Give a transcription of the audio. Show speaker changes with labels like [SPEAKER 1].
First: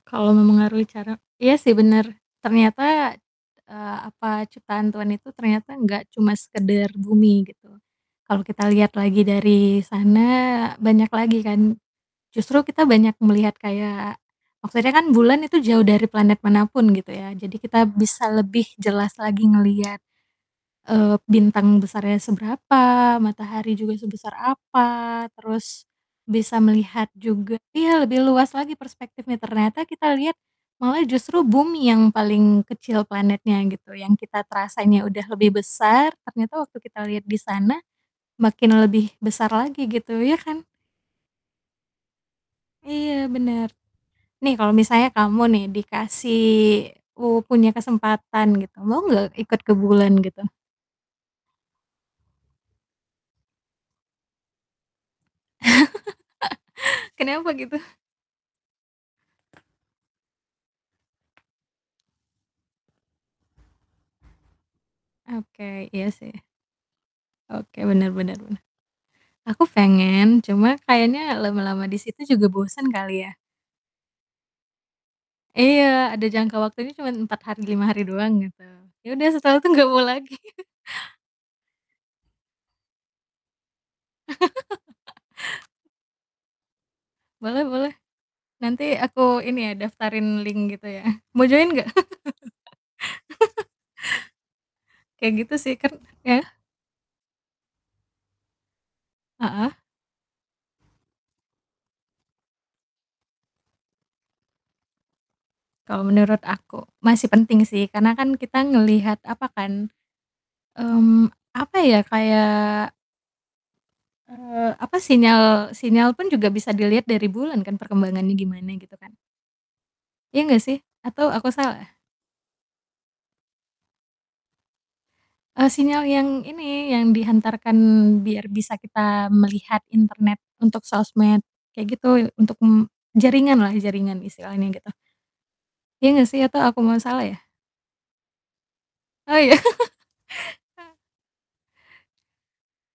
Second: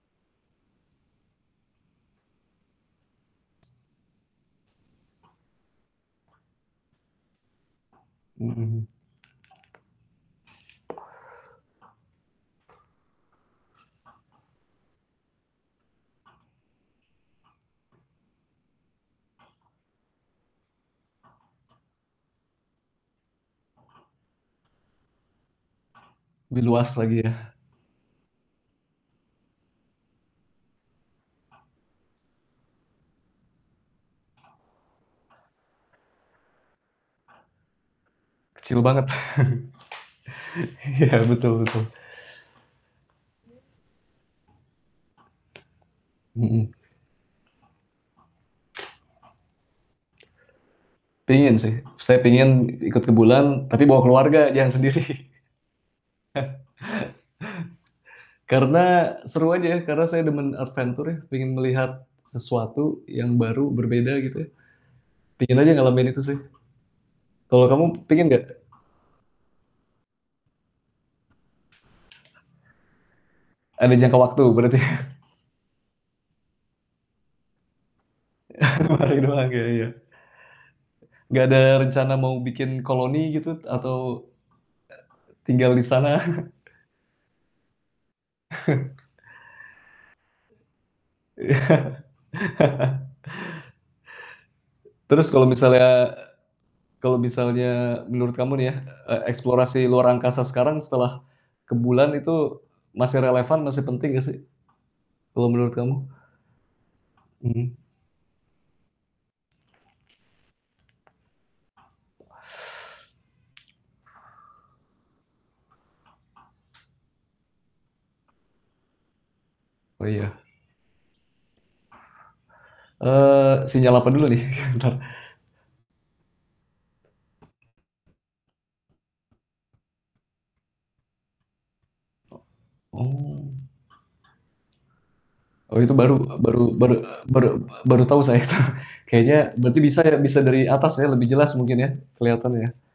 [SPEAKER 1] Kalau mempengaruhi cara iya sih bener, ternyata, eee, apa, ciptaan Tuhan itu ternyata enggak cuma sekedar bumi, gitu. Kalau kita
[SPEAKER 2] Mhm.
[SPEAKER 1] lihat lagi dari sana, banyak lagi ka. Justru kita banyak melihat kayak maksudnya kan bulan itu jauh dari planet manapun gitu ya, jadi kita bisa lebih jelas lagi ngelihat, eee, bintang besarnya seberapa, matahari juga sebesar apa, terus bisa
[SPEAKER 2] /Lebih luas
[SPEAKER 1] melihat
[SPEAKER 2] lagi yah?
[SPEAKER 1] juga iya, lebih luas lagi perspektifnya. Ternyata kita lihat malah justru bumi yang paling kecil planetnya gitu, yang kita terasanya udah lebih besar, ternyata waktu kita lihat di sana
[SPEAKER 2] Kecil
[SPEAKER 1] makin
[SPEAKER 2] banget.
[SPEAKER 1] lebih besar lagi gitu, ya kan?
[SPEAKER 2] Iya, betul betul.
[SPEAKER 1] Iya bener. Nih, kalau misalnya kamu nih dikasih
[SPEAKER 2] Mhm.
[SPEAKER 1] u punya kesempatan gitu, mau nggak ikut ke bulan, gitu?
[SPEAKER 2] Pengin sih. Saya pengin ikut ke bulan, tapi bawa keluarga jangan sendiri.
[SPEAKER 1] Kenapa gitu?
[SPEAKER 2] Karena seru aja, karena saya demen adventure ya. Pengin melihat sesuatu yang baru, berbeda gitu ya. Pengin aja
[SPEAKER 1] Oke,
[SPEAKER 2] ngalamin
[SPEAKER 1] iya
[SPEAKER 2] itu
[SPEAKER 1] sih.
[SPEAKER 2] sih. Kalau
[SPEAKER 1] Oke,
[SPEAKER 2] kamu
[SPEAKER 1] bener
[SPEAKER 2] pengin
[SPEAKER 1] bener
[SPEAKER 2] nggak?
[SPEAKER 1] bener. Aku pengen cuma kayaknya lama-lama di situ juga bosen kali ya.
[SPEAKER 2] Ada jangka waktu berarti?
[SPEAKER 1] Iya, ada jangka waktunya cuma 4 hari, 5 hari doang, gitu.
[SPEAKER 2] Lima
[SPEAKER 1] Ya
[SPEAKER 2] hari
[SPEAKER 1] udah
[SPEAKER 2] doang,
[SPEAKER 1] setelah
[SPEAKER 2] iya
[SPEAKER 1] itu
[SPEAKER 2] iya.
[SPEAKER 1] gak mau lagi.
[SPEAKER 2] Nggak ada rencana mau bikin koloni, gitu, atau e tinggal di sana.
[SPEAKER 1] Boleh-boleh. Nanti aku ini ya daftarin link gitu ya. Mau join nggak?
[SPEAKER 2] Iya. Terus
[SPEAKER 1] Kayak
[SPEAKER 2] kalau
[SPEAKER 1] gitu sih
[SPEAKER 2] misalnya
[SPEAKER 1] kan ya?
[SPEAKER 2] kalau misalnya menurut kamu nih ya, e
[SPEAKER 1] Heeh?
[SPEAKER 2] eksplorasi luar angkasa sekarang setelah ke bulan itu masih relevan, masih penting nggak sih? Kalau menurut kamu?
[SPEAKER 1] Kalau menurut aku, masih penting
[SPEAKER 2] Mhm.
[SPEAKER 1] sih, karena kan kita ngelihat apa kan, mmm, apa ya, kayak eee, apa sinyal sinyal pun juga bisa dilihat dari bulan kan, perkembangannya gimana, gitu kan?
[SPEAKER 2] Oh, iya.
[SPEAKER 1] Iya, nggak sih? Atau aku salah?
[SPEAKER 2] Eee, sinyal apa dulu nih, entar
[SPEAKER 1] Eee, sinyal yang ini, yang dihantarkan biar bisa kita melihat internet untuk sosmed kayak
[SPEAKER 2] Ek
[SPEAKER 1] gitu, untuk, mmm,
[SPEAKER 2] Oh.
[SPEAKER 1] jaringanlah jaringan istilahnya, gitu.
[SPEAKER 2] Oh, itu
[SPEAKER 1] Iya
[SPEAKER 2] baru
[SPEAKER 1] nggak sih,
[SPEAKER 2] baru
[SPEAKER 1] atau aku
[SPEAKER 2] bar
[SPEAKER 1] malah
[SPEAKER 2] ek
[SPEAKER 1] salah ya?
[SPEAKER 2] bar ek baru tau saya tuh.
[SPEAKER 1] Oh,
[SPEAKER 2] Kayaknya
[SPEAKER 1] iya?
[SPEAKER 2] berarti bisa ya, bisa dari atas
[SPEAKER 1] Ah.
[SPEAKER 2] ya, lebih jelas mungkin ya, keliatan ya?